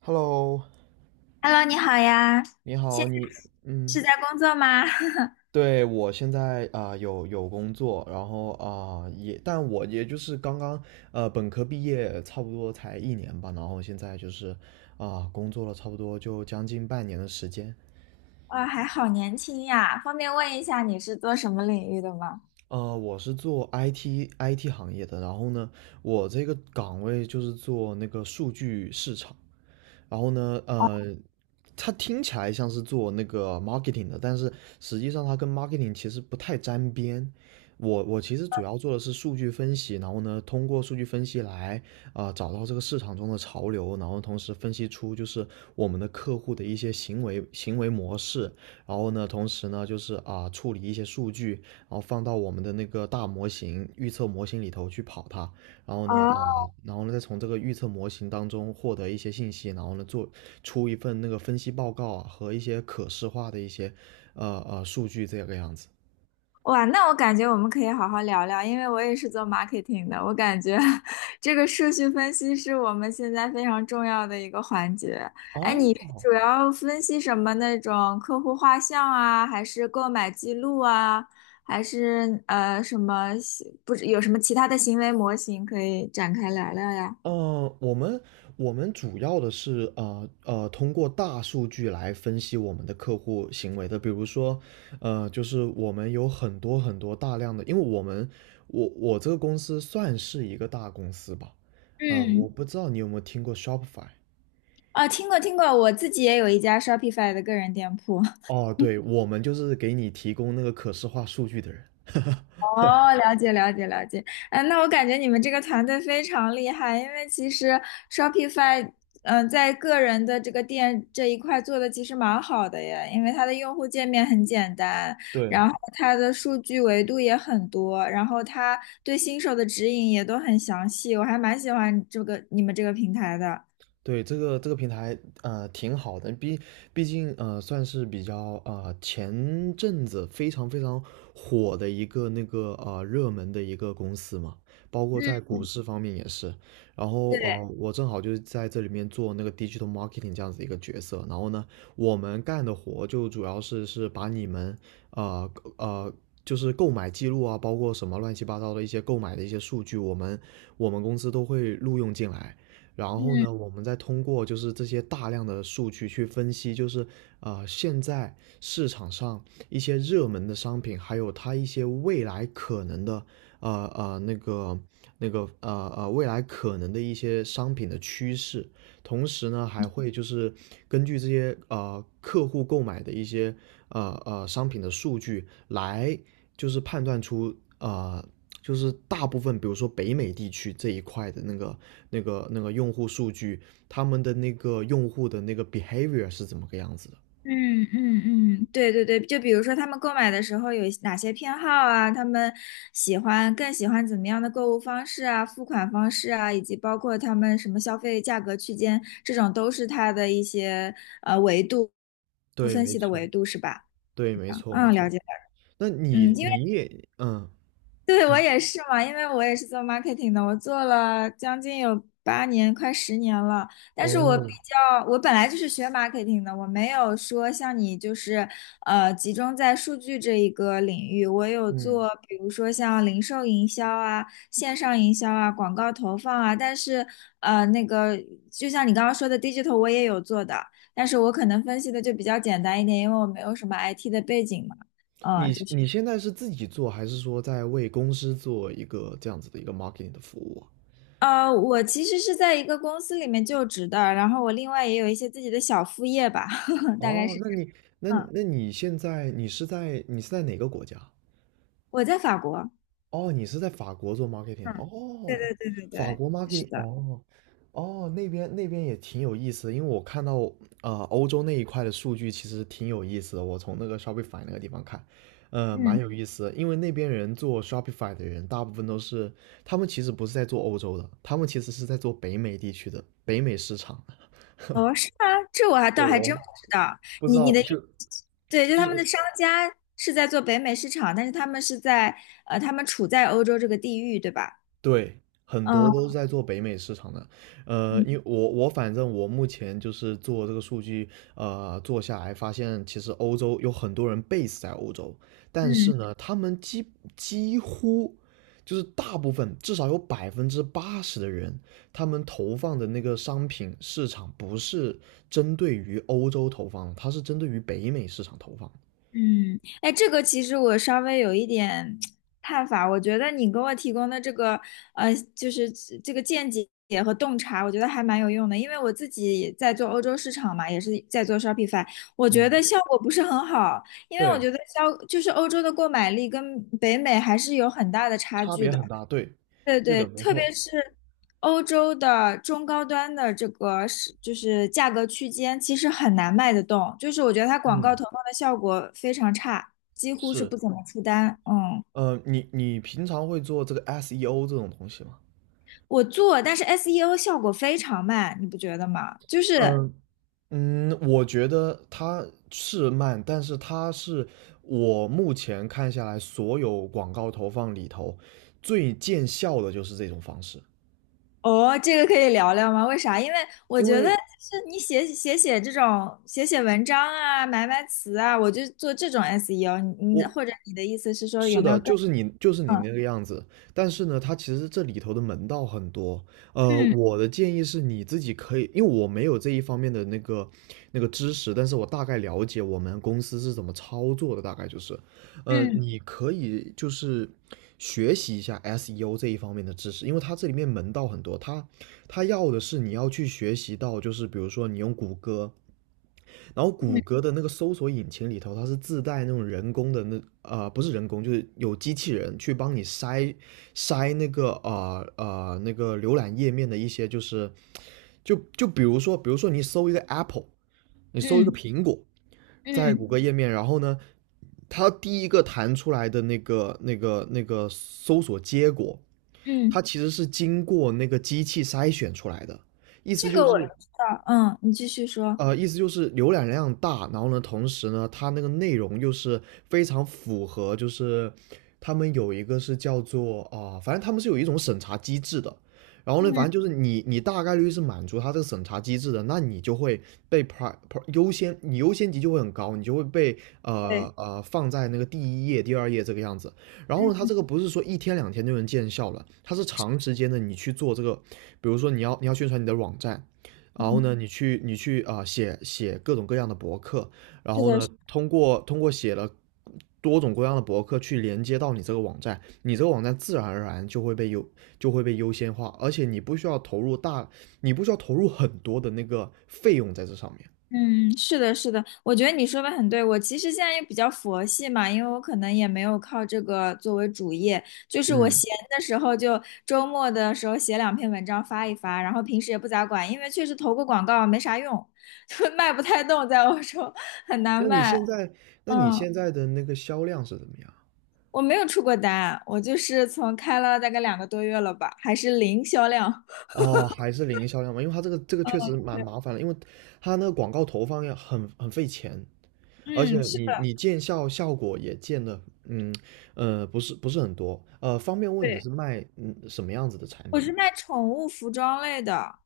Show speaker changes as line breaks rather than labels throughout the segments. Hello，
Hello，你好呀，
你
现
好，
在是
嗯。
在工作吗？
对，我现在有工作，然后但我也就是刚刚本科毕业，差不多才一年吧，然后现在就是工作了差不多就将近半年的时间。
哇，还好年轻呀！方便问一下你是做什么领域的吗？
我是做 IT 行业的，然后呢，我这个岗位就是做那个数据市场。然后呢，它听起来像是做那个 marketing 的，但是实际上它跟 marketing 其实不太沾边。我其实主要做的是数据分析，然后呢，通过数据分析来找到这个市场中的潮流，然后同时分析出就是我们的客户的一些行为模式，然后呢，同时呢就是处理一些数据，然后放到我们的那个大模型预测模型里头去跑它，然后呢，
哦，
呃，然后呢，再从这个预测模型当中获得一些信息，然后呢，做出一份那个分析报告啊，和一些可视化的一些数据这个样子。
哇，那我感觉我们可以好好聊聊，因为我也是做 marketing 的，我感觉 这个数据分析是我们现在非常重要的一个环节。哎，你是
哦。
主要分析什么那种客户画像啊，还是购买记录啊，还是什么，不是有什么其他的行为模型可以展开聊聊呀？
呃，我们我们主要的是通过大数据来分析我们的客户行为的。比如说，就是我们有很多很多大量的，因为我们我我这个公司算是一个大公司吧。我
嗯。
不知道你有没有听过 Shopify。
啊，听过听过，我自己也有一家 Shopify 的个人店铺。
哦，对，我们就是给你提供那个可视化数据的人。
哦，了解了解了解。嗯，那我感觉你们这个团队非常厉害，因为其实 Shopify，嗯、在个人的这个店这一块做的其实蛮好的耶，因为它的用户界面很简单，
对，
然后它的数据维度也很多，然后它对新手的指引也都很详细，我还蛮喜欢你们这个平台的。
对，这个平台，挺好的，毕竟算是比较前阵子非常非常火的一个热门的一个公司嘛，包括在
嗯，
股市方面也是。然后
对，
我正好就是在这里面做那个 digital marketing 这样子一个角色。然后呢，我们干的活就主要是把你们呃呃就是购买记录啊，包括什么乱七八糟的一些购买的一些数据，我们公司都会录用进来。然后呢，
嗯。
我们再通过就是这些大量的数据去分析，就是现在市场上一些热门的商品，还有它一些未来可能的呃呃那个那个未来可能的一些商品的趋势，同时呢还会就是根据这些客户购买的一些商品的数据来就是判断出就是大部分，比如说北美地区这一块的那个用户数据，他们的那个用户的那个 behavior 是怎么个样子的？
嗯嗯嗯，对对对，就比如说他们购买的时候有哪些偏好啊，他们更喜欢怎么样的购物方式啊，付款方式啊，以及包括他们什么消费价格区间，这种都是它的一些维度
对，
分
没
析的
错。
维度是吧？
对，没错，没
嗯，
错。
了解了。
那
嗯，
你
因为
你也嗯。
对，我
嗯。
也是嘛，因为我也是做 marketing 的，我做了将近有八年，快十年了。但是我比
哦。
较，我本来就是学 marketing 的，我没有说像你就是集中在数据这一个领域。我有
嗯。
做，比如说像零售营销啊、线上营销啊、广告投放啊，但是呃那个就像你刚刚说的 digital，我也有做的，但是我可能分析的就比较简单一点，因为我没有什么 IT 的背景嘛。嗯，
你现在是自己做，还是说在为公司做一个这样子的一个 marketing 的服务啊？
呃，我其实是在一个公司里面就职的，然后我另外也有一些自己的小副业吧，大概
哦，
是，
那你那
嗯，
那你现在你是在哪个国家？
我在法国，
哦，你是在法国做 marketing 的
嗯，对
哦。
对对对
法
对，
国
是
marketing
的，
哦。哦，那边也挺有意思的，因为我看到欧洲那一块的数据其实挺有意思的，我从那个 Shopify 那个地方看，蛮
嗯，
有意思的，因为那边人做 Shopify 的人大部分都是，他们其实不是在做欧洲的，他们其实是在做北美地区的北美市场的。
哦，是吗？这我还倒
对，
还真
我
不知道，
不知
你你
道。
的意
就
思，对，就
就
他们
是
的商家是在做北美市场，但是他们是在他们处在欧洲这个地域，对吧？
对，很多
嗯
都是在做北美市场的。
嗯
因为反正我目前就是做这个数据，做下来发现，其实欧洲有很多人 base 在欧洲，但
嗯
是呢，他们几乎就是大部分，至少有80%的人，他们投放的那个商品市场不是针对于欧洲投放的，它是针对于北美市场投放的。
嗯，哎，这个其实我稍微有一点看法，我觉得你给我提供的这个，就是这个见解和洞察，我觉得还蛮有用的，因为我自己也在做欧洲市场嘛，也是在做 Shopify。我觉
嗯，
得效果不是很好，因为我
对，
觉得消就是欧洲的购买力跟北美还是有很大的差
差
距
别
的。
很大。对。
对
对
对，
的，没
特别
错。
是欧洲的中高端的就是价格区间，其实很难卖得动。就是我觉得它广告
嗯，
投放的效果非常差，几乎是
是。
不怎么出单。嗯，
你平常会做这个 SEO 这种东西吗？
我做，但是 SEO 效果非常慢，你不觉得吗？就是
嗯嗯。我觉得它是慢，但是它是我目前看下来所有广告投放里头最见效的就是这种方式。
哦，这个可以聊聊吗？为啥？因为我
因
觉得就
为
是写这种写文章啊，买买词啊，我就做这种 SEO 你。你
我
或者你的意思是说
是
有没
的，
有更
就是你
嗯
那个样子，但是呢，它其实这里头的门道很多。
嗯
我的建议是你自己可以，因为我没有这一方面的那个知识，但是我大概了解我们公司是怎么操作的，大概就是
嗯
你可以就是学习一下 SEO 这一方面的知识，因为它这里面门道很多，它要的是你要去学习到，就是比如说你用谷歌，然后谷
嗯。
歌的那个搜索引擎里头，它是自带那种人工的不是人工，就是有机器人去帮你筛那个浏览页面的一些就是就就比如说比如说你搜一个 Apple，你搜一个
嗯
苹果，在谷
嗯
歌页面，然后呢，它第一个弹出来的那个搜索结果，它
嗯，
其实是经过那个机器筛选出来的，意思
这
就
个
是
我知道。嗯，你继续说。
意思就是浏览量大，然后呢，同时呢，它那个内容又是非常符合，就是他们有一个是叫做啊、反正他们是有一种审查机制的。然后呢，
嗯，
反正就是你大概率是满足它这个审查机制的，那你就会被 优先，你优先级就会很高，你就会被
对，
放在那个第一页、第二页这个样子。然后呢，它
嗯，
这个不是说一天两天就能见效了，它是长时间的，你去做这个，比如说你要宣传你的网站，然后
嗯，
呢，你去写各种各样的博客，然
是
后
的，
呢，通过写了多种各样的博客去连接到你这个网站，你这个网站自然而然就会被优先化，而且你不需要投入很多的那个费用在这上面。
嗯，是的，是的。我觉得你说的很对。我其实现在也比较佛系嘛，因为我可能也没有靠这个作为主业，就是我
嗯，
闲的时候就周末的时候写两篇文章发一发，然后平时也不咋管，因为确实投个广告没啥用。就卖不太动，在欧洲很难
那你
卖。
现在，那你
嗯，
现在的那个销量是怎么样？
我没有出过单，我就是从开了大概两个多月了吧，还是零销量。
哦，还是零销量吗？因为它这个
嗯，
确实蛮
对，
麻烦的，因为它那个广告投放要很费钱。而
嗯，
且
是
你
的，
你效果也见的。嗯不是很多。方便问你
对，
是卖什么样子的产
我
品？
是卖宠物服装类的。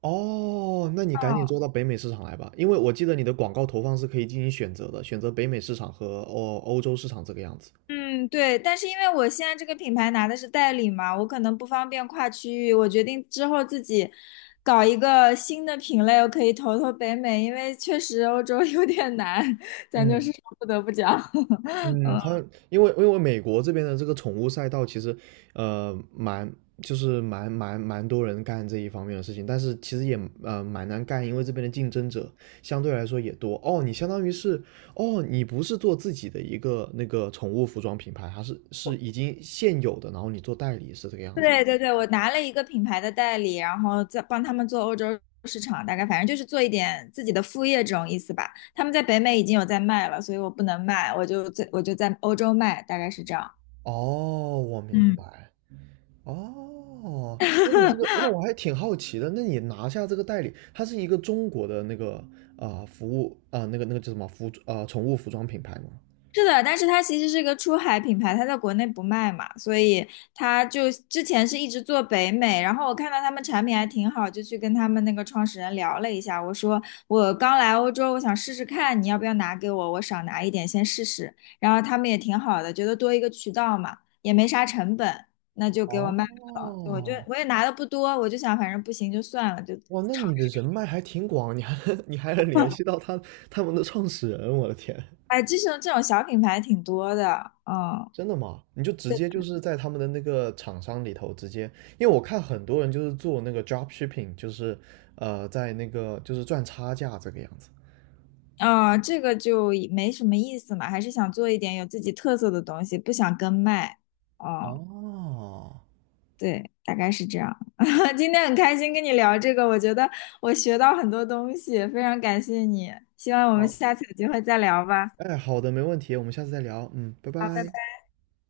哦，那你赶紧做
嗯
到北美市场来吧，因为我记得你的广告投放是可以进行选择的，选择北美市场和欧洲市场这个样子。
嗯，对，但是因为我现在这个品牌拿的是代理嘛，我可能不方便跨区域，我决定之后自己搞一个新的品类，我可以投投北美，因为确实欧洲 有点难，咱就是
嗯
说不得不讲。
嗯，它因为因为美国这边的这个宠物赛道，其实呃蛮就是蛮蛮蛮多人干这一方面的事情，但是其实也蛮难干，因为这边的竞争者相对来说也多。哦，你相当于是哦，你不是做自己的一个那个宠物服装品牌，它是已经现有的，然后你做代理是这个样子。
对对对，我拿了一个品牌的代理，然后再帮他们做欧洲市场，大概反正就是做一点自己的副业这种意思吧。他们在北美已经有在卖了，所以我不能卖，我就在欧洲卖，大概是这样。
哦，我明
嗯。
白。哦，那你这个，那我还挺好奇的。那你拿下这个代理，它是一个中国的那个啊、呃服务啊、呃那个那个叫什么服啊、呃宠物服装品牌吗？
是的，但是它其实是个出海品牌，它在国内不卖嘛，所以它就之前是一直做北美，然后我看到他们产品还挺好，就去跟他们那个创始人聊了一下。我说我刚来欧洲，我想试试看，你要不要拿给我，我少拿一点先试试，然后他们也挺好的，觉得多一个渠道嘛，也没啥成本，那就给我卖，
哦。
我也拿的不多，我就想反正不行就算了，就
哇，那
尝
你的
试。
人脉还挺广，你还 你还能联系到他们的创始人，我的天，
哎，这种这种小品牌挺多的，嗯。
真的吗？你就直接就是在他们的那个厂商里头直接，因为我看很多人就是做那个 drop shipping，就是在那个就是赚差价这个样子。
啊、这个就也没什么意思嘛，还是想做一点有自己特色的东西，不想跟卖。哦，
哦。
对，大概是这样。今天很开心跟你聊这个，我觉得我学到很多东西，非常感谢你。希望我们
哦，
下次有机会再聊吧。
哎，好的，没问题，我们下次再聊。嗯，拜
好，拜
拜。
拜。